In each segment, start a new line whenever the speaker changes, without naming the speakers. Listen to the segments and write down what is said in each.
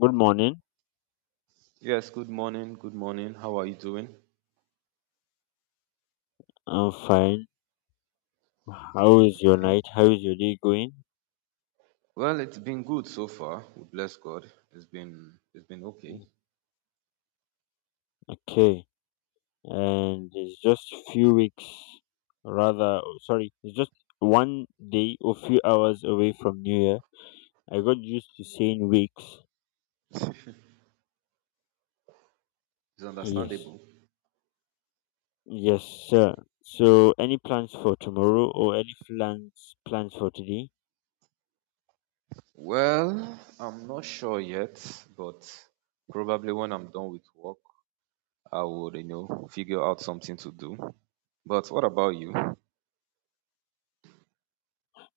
Good morning.
Yes, good morning. Good morning. How are you doing?
I'm fine. How is your
Okay,
night? How is your day going?
well, it's been good so far. We bless God. It's been okay.
Okay. And it's just few weeks, rather, oh, sorry, it's just one day or few hours away from New Year. I got used to saying weeks.
It's
Yes.
understandable.
Yes, sir. So, any plans for tomorrow or any plans for today?
Well, I'm not sure yet, but probably when I'm done with work, I would, you know, figure out something to do. But what about you?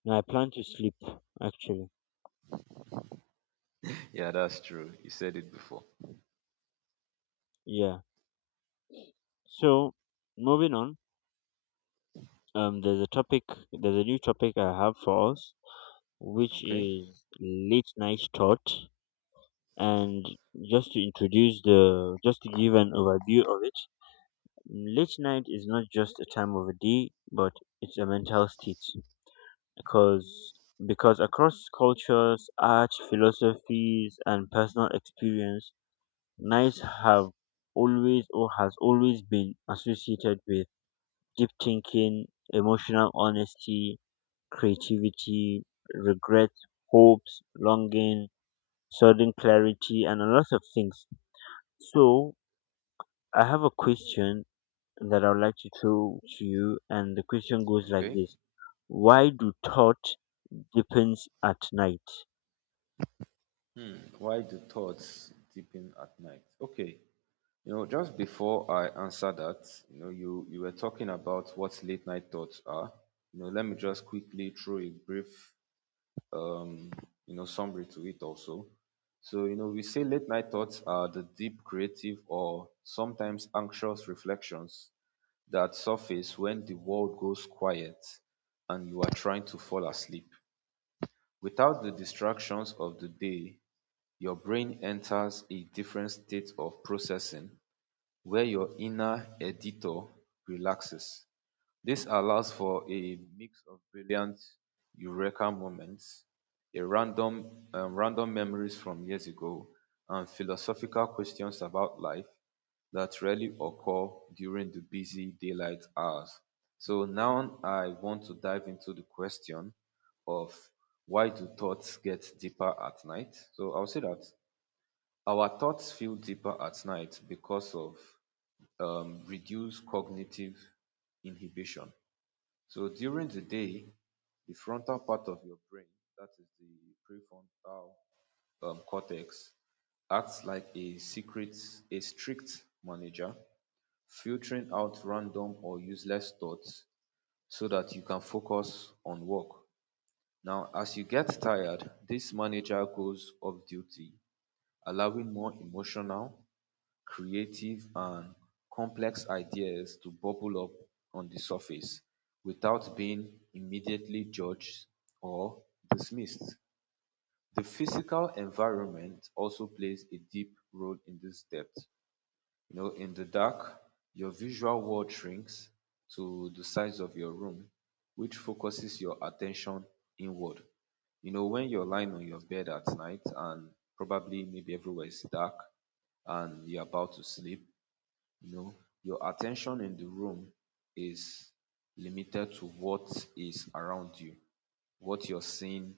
No, I plan to sleep actually.
Yeah, that's true. You said it before.
Yeah. So, moving on. There's a topic. There's a new topic I have for us, which
Okay.
is late night thought. And just to introduce the, just to give an overview of it, late night is not just a time of a day but it's a mental state, because across cultures, art, philosophies, and personal experience, nights have always, or has always been, associated with deep thinking, emotional honesty, creativity, regret, hopes, longing, sudden clarity, and a lot of things. So I have a question that I would like to throw to you, and the question goes like
Okay.
this: why do thought deepens at night?
Hmm. Why do thoughts deepen at night? Okay. You know, just before I answer that, you know, you were talking about what late night thoughts are. You know, let me just quickly throw a brief, um, you know, summary to it also. So, you know, we say late night thoughts are the deep, creative, or sometimes anxious reflections that surface when the world goes quiet and you are trying to fall asleep. Without the distractions of the day, your brain enters a different state of processing where your inner editor relaxes. This allows for a mix of brilliant eureka moments, a random random memories from years ago, and philosophical questions about life that rarely occur during the busy daylight hours. So now I want to dive into the question of, why do thoughts get deeper at night? So I'll say that our thoughts feel deeper at night because of reduce cognitive inhibition. So during the day, the frontal part of your brain, that is the prefrontal cortex, acts like a secret, a strict manager, filtering out random or useless thoughts so that you can focus on work. Now, as you get tired, this manager goes off duty, allowing more emotional, creative, and complex ideas to bubble up on the surface without being immediately judged or dismissed. The physical environment also plays a deep role in this depth. You know, in the dark, your visual world shrinks to the size of your room, which focuses your attention inward. You know, when you're lying on your bed at night and probably maybe everywhere is dark and you're about to sleep, you know, your attention in the room is limited to what is around you, what you're seeing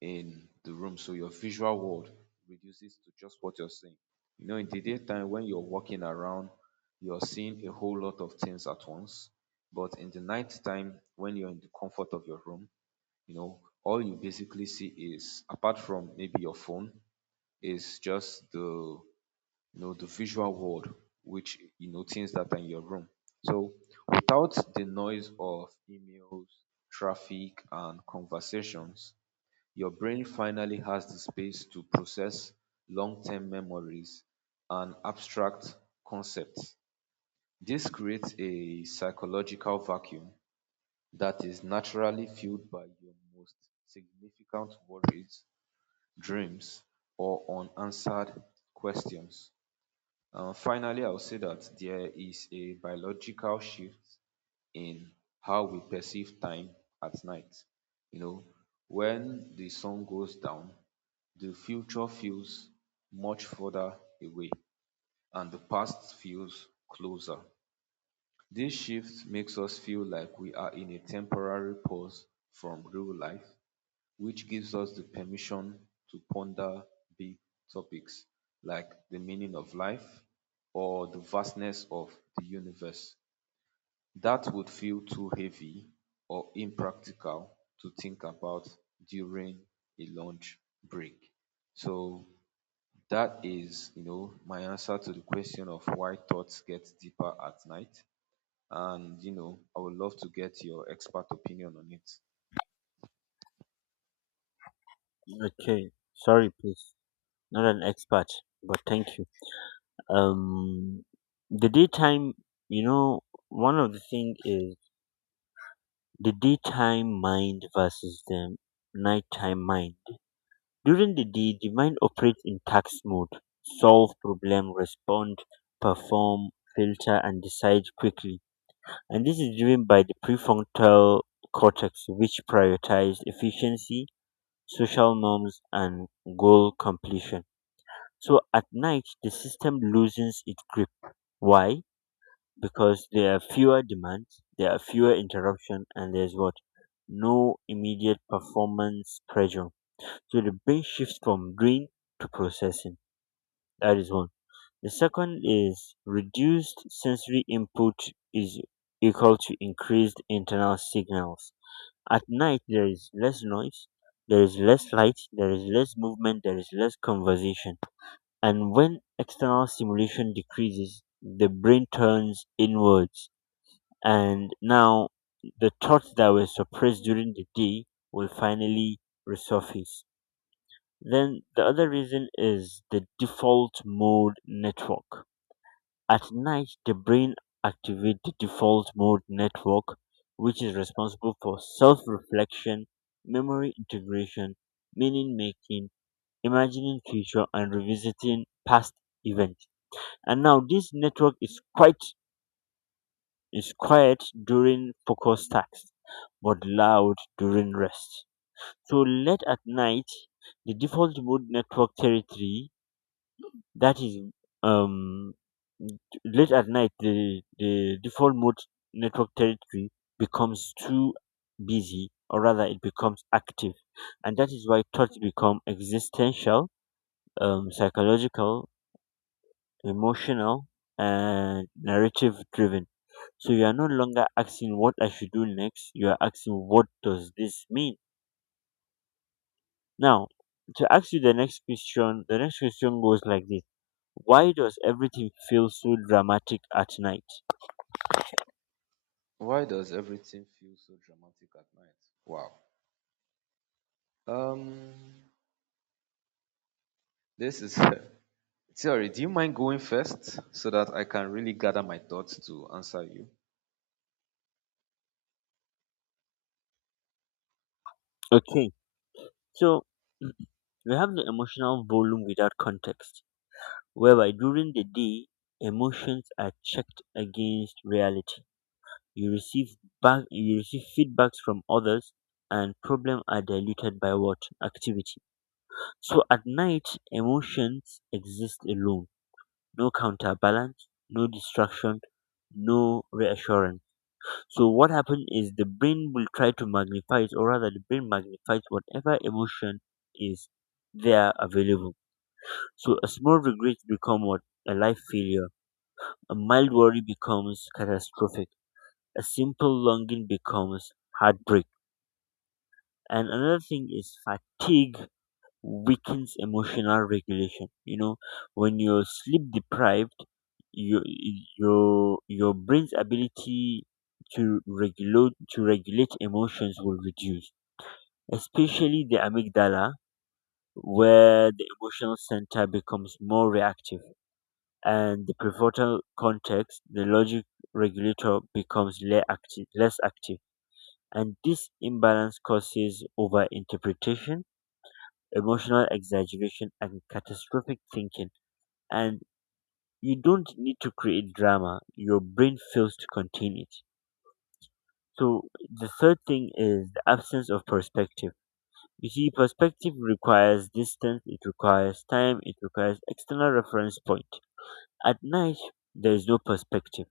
in the room. So your visual world reduces to just what you're seeing. You know, in the daytime, when you're walking around, you're seeing a whole lot of things at once. But in the night time, when you're in the comfort of your room, you know, all you basically see is, apart from maybe your phone, is just the, you know, the visual world, which, you know, things that are in your room. So without the noise of emails, traffic, and conversations, your brain finally has the space to process long-term memories and abstract concepts. This creates a psychological vacuum that is naturally filled by your most significant worries, dreams, or unanswered questions. Finally, I'll say that there is a biological shift in how we perceive time at night. You know, when the sun goes down, the future feels much further away and the past feels closer. This shift makes us feel like we are in a temporary pause from real life, which gives us the permission to ponder big topics like the meaning of life or the vastness of the universe, that would feel too heavy or impractical to think about during a lunch break. So that is, you know, my answer to the question of why thoughts get deeper at night. And, you know, I would love to get your expert opinion on it.
Okay, sorry, please. Not an expert, but thank you. Um, the daytime, you know, one of the thing is the daytime mind versus the nighttime mind. During the day, the mind operates in task mode: solve problem, respond, perform, filter, and decide quickly. And this is driven by the prefrontal cortex, which prioritizes efficiency, social norms, and goal completion. So at night, the system loosens its grip. Why? Because there are fewer demands, there are fewer interruptions, and there's what? No immediate performance pressure. So the brain shifts from doing to processing. That is one. The second is reduced sensory input is equal to increased internal signals. At night, there is less noise, there is less light, there is less movement, there is less conversation. And when external stimulation decreases, the brain turns inwards. And now the thoughts that were suppressed during the day will finally resurface. Then the other reason is the default mode network. At night, the brain activates the default mode network, which is responsible for self reflection, memory integration, meaning making, imagining future, and revisiting past events. And now, this network is quite is quiet during focus tasks, but loud during rest. So late at night, the default mode network territory, that is, um late at night, the default mode network territory becomes too busy, or rather, it becomes active, and that is why thoughts become existential, psychological, emotional, and narrative driven. So you are no longer asking what I should do next, you are asking what does this mean. Now, to ask you the next question, the next question goes like this: why does everything feel so dramatic at night?
Why does everything feel so dramatic at night? Wow. Um, this is theory. Do you mind going first so that I can really gather my thoughts to answer you?
Okay, so we have the emotional volume without context, whereby during the day emotions are checked against reality. You receive back, you receive feedbacks from others, and problems are diluted by what? Activity. So at night, emotions exist alone. No counterbalance, no distraction, no reassurance. So what happens is the brain will try to magnify it, or rather, the brain magnifies whatever emotion is there available. So a small regret becomes what? A life failure. A mild worry becomes catastrophic. A simple longing becomes heartbreak. And another thing is fatigue weakens emotional regulation. You know, when you're sleep deprived, your your brain's ability to regulate emotions will reduce, especially the amygdala, where the emotional center becomes more reactive and the prefrontal cortex, the logic regulator, becomes less active, and this imbalance causes overinterpretation, emotional exaggeration, and catastrophic thinking. And you don't need to create drama, your brain fails to contain it. So the third thing is the absence of perspective. You see, perspective requires distance, it requires time, it requires external reference point. At night, there is no perspective,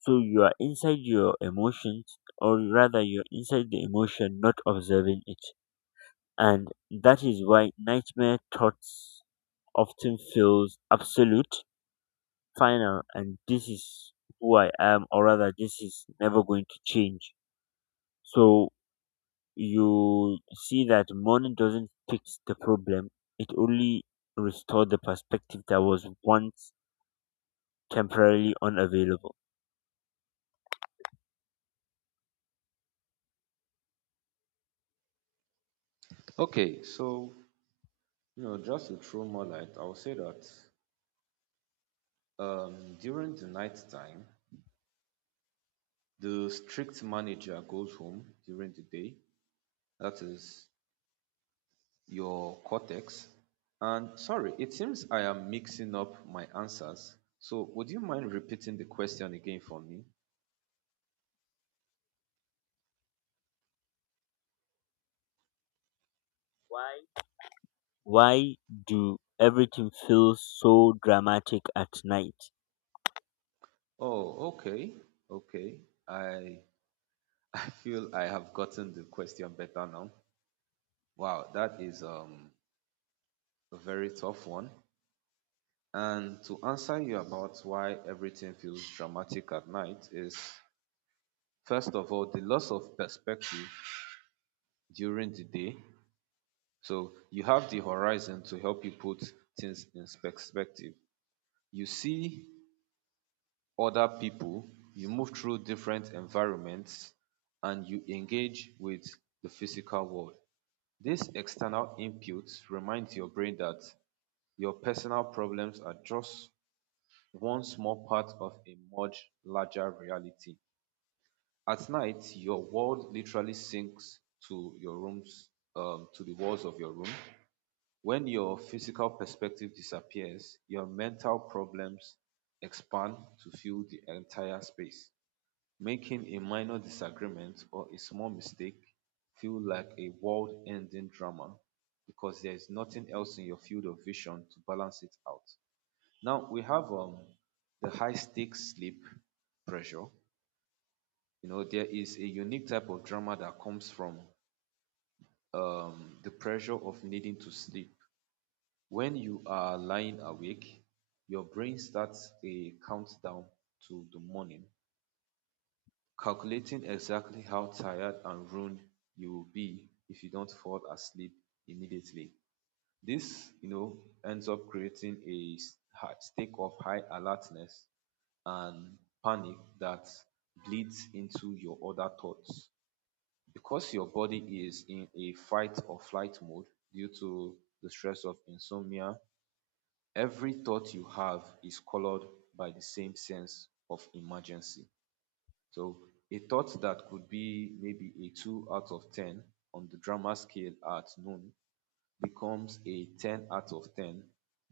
so you are inside your emotions, or rather, you're inside the emotion, not observing it. And that is why nightmare thoughts often feels absolute, final, and this is who I am, or rather, this is never going to change. So you see that money doesn't fix the problem, it only restores the perspective that was once temporarily unavailable.
Okay, so, you know, just to throw more light, I will say that during the night time, the strict manager goes home during the day. That is your cortex. And sorry, it seems I am mixing up my answers. So would you mind repeating the question again for me?
Why? Why do everything feel so dramatic at night?
Oh, okay. Okay. I I feel I have gotten the question better now. Wow, that is a very tough one. And to answer you about why everything feels dramatic at night is, first of all, the loss of perspective during the day. So you have the horizon to help you put things in perspective. You see other people, you move through different environments, and you engage with the physical world. These external inputs remind your brain that your personal problems are just one small part of a much larger reality. At night, your world literally sinks to your rooms, to the walls of your room. When your physical perspective disappears, your mental problems expand to fill the entire space, making a minor disagreement or a small mistake feel like a world-ending drama because there is nothing else in your field of vision to balance it out. Now we have the high stakes sleep pressure. You know, there is a unique type of drama that comes from the pressure of needing to sleep. When you are lying awake, your brain starts a countdown to the morning, calculating exactly how tired and ruined you will be if you don't fall asleep immediately. This, you know, ends up creating a state of high alertness and panic that bleeds into your other thoughts. Because your body is in a fight or flight mode due to the stress of insomnia, every thought you have is colored by the same sense of emergency. So a thought that could be maybe a 2 out of 10 on the drama scale at noon becomes a 10 out of 10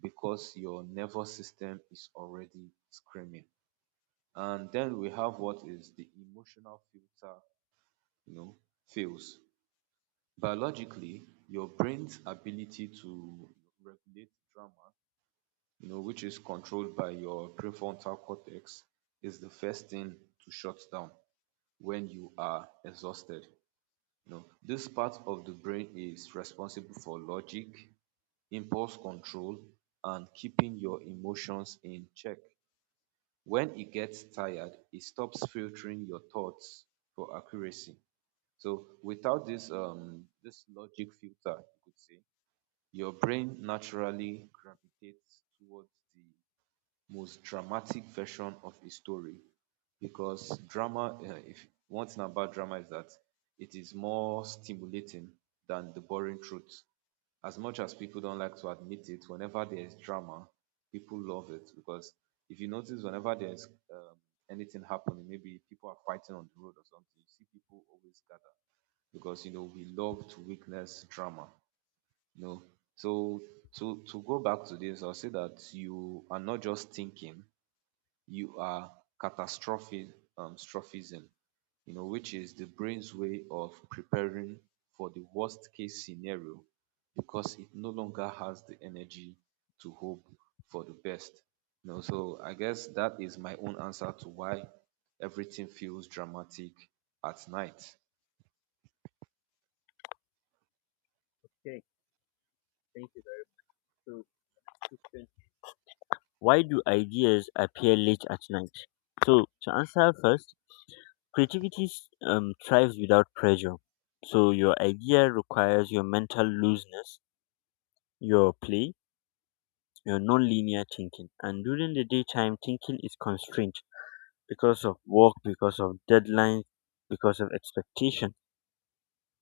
because your nervous system is already screaming. And then we have what is the emotional filter, you know, fails. Biologically, your brain's ability to regulate drama, you know, which is controlled by your prefrontal cortex, is the first thing to shut down when you are exhausted. No, this part of the brain is responsible for logic, impulse control, and keeping your emotions in check. When it gets tired, it stops filtering your thoughts for accuracy. So without this logic filter, you could say your brain naturally gravitates towards the most dramatic version of a story because drama, if one thing about drama is that it is more stimulating than the boring truth. As much as people don't like to admit it, whenever there is drama, people love it because if you notice, whenever there's um, anything happening, maybe people are fighting on the road or something, you see people always gather because, you know, we love to witness drama. You know, so to go back to this, I'll say that you are not just thinking, you are catastrophic, strophism, you know, which is the brain's way of preparing for the worst case scenario because it no longer has the energy to hope for the best. You know, so I guess that is my own answer to why everything feels dramatic at night.
Okay, thank you very much. So, question: why do ideas appear late at night? So, to answer first, creativity thrives without pressure. So your idea requires your mental looseness, your play, your non-linear thinking. And during the daytime, thinking is constrained because of work, because of deadlines, because of expectation.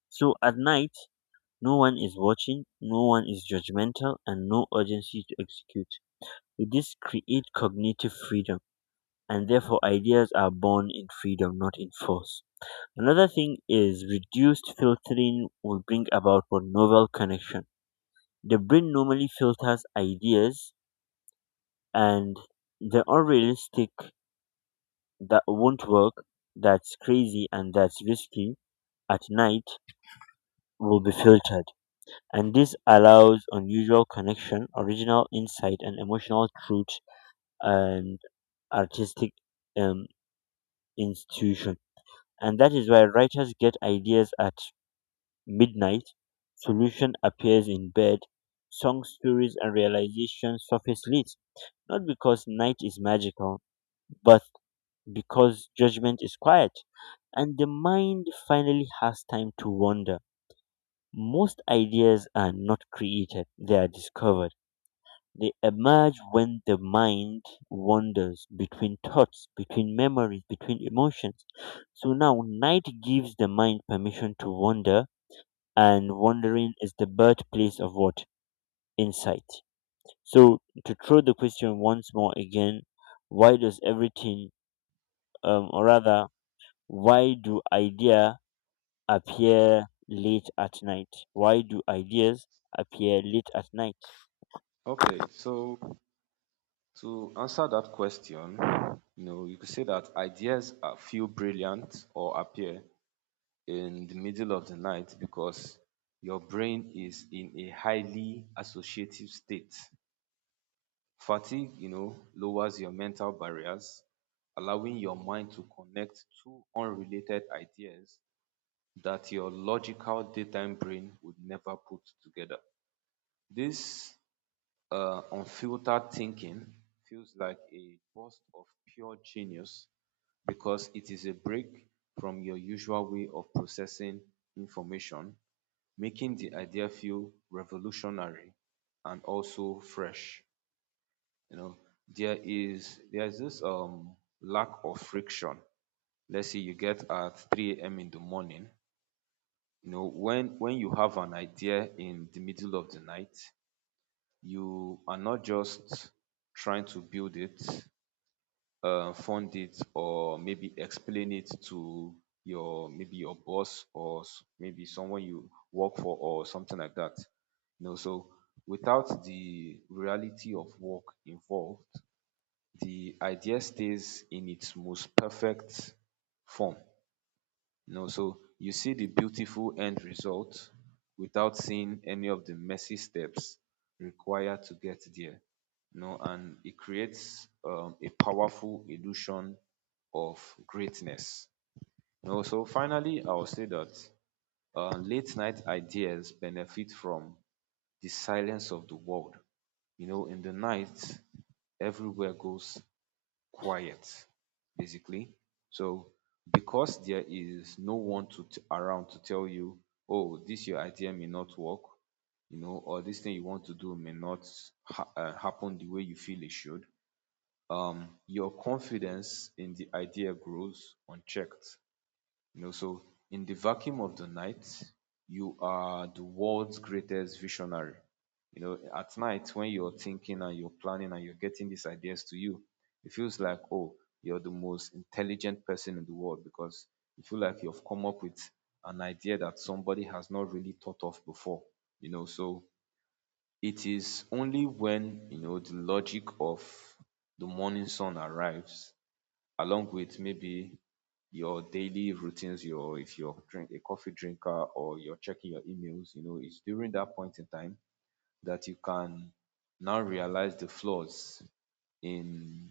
So at night, no one is watching, no one is judgmental, and no urgency to execute. This create cognitive freedom, and therefore ideas are born in freedom, not in force. Another thing is reduced filtering will bring about for novel connection. The brain normally filters ideas, and the unrealistic, that won't work, that's crazy, and that's risky, at night will be filtered. And this allows unusual connection, original insight, and emotional truth, and artistic um, institution. And that is why writers get ideas at midnight, solution appears in bed, song stories and realizations surface lit, not because night is magical, but because judgment is quiet, and the mind finally has time to wander. Most ideas are not created, they are discovered. They emerge when the mind wanders between thoughts, between memories, between emotions. So now, night gives the mind permission to wander, and wondering is the birthplace of what? Insight. So, to throw the question once more again, why does everything, or rather, why do idea appear late at night? Why do ideas appear late at night?
Okay, so to answer that question, you know, you could say that ideas are, feel brilliant or appear in the middle of the night because your brain is in a highly associative state. Fatigue, you know, lowers your mental barriers, allowing your mind to connect two unrelated ideas that your logical daytime brain would never put together. This unfiltered thinking feels like a burst of pure genius because it is a break from your usual way of processing information, making the idea feel revolutionary and also fresh. You know, there's this lack of friction. Let's say you get at 3 a.m. in the morning. You know, when you have an idea in the middle of the night, you are not just trying to build it, fund it, or maybe explain it to your maybe your boss or maybe someone you work for or something like that. You know, so without the reality of work involved, the idea stays in its most perfect form. You know, so you see the beautiful end result without seeing any of the messy steps required to get there. You know, and it creates a powerful illusion of greatness. You know, so finally, I will say that late night ideas benefit from the silence of the world. You know, in the night, everywhere goes quiet basically. So because there is no one to around to tell you, oh, this your idea may not work, you know, or this thing you want to do may not happen the way you feel it should. Your confidence in the idea grows unchecked, you know, so in the vacuum of the night, you are the world's greatest visionary. You know, at night when you're thinking and you're planning and you're getting these ideas to you, it feels like, oh, you're the most intelligent person in the world because you feel like you've come up with an idea that somebody has not really thought of before. You know, so it is only when, you know, the logic of the morning sun arrives, along with maybe your daily routines, your if you're drink a coffee drinker or you're checking your emails, you know, it's during that point in time that you can now realize the flaws in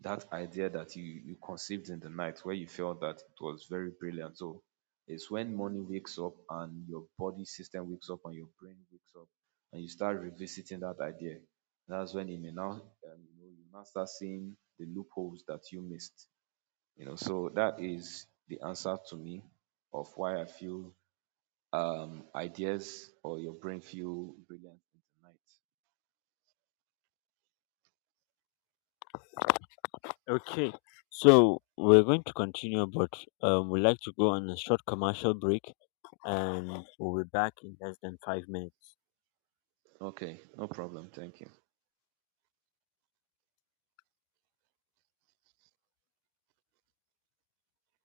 that idea that you conceived in the night where you felt that it was very brilliant. So it's when morning wakes up and your body system wakes up and your brain wakes up and you start revisiting that idea. That's when you may now you know, you now start seeing the loopholes that you missed, you know, so that is the answer to me of why I feel ideas or your brain feel brilliant in the night.
Okay, so we're going to continue, but we'd like to go on a short commercial break and we'll be back in less than 5 minutes.
Okay, no problem. Thank you.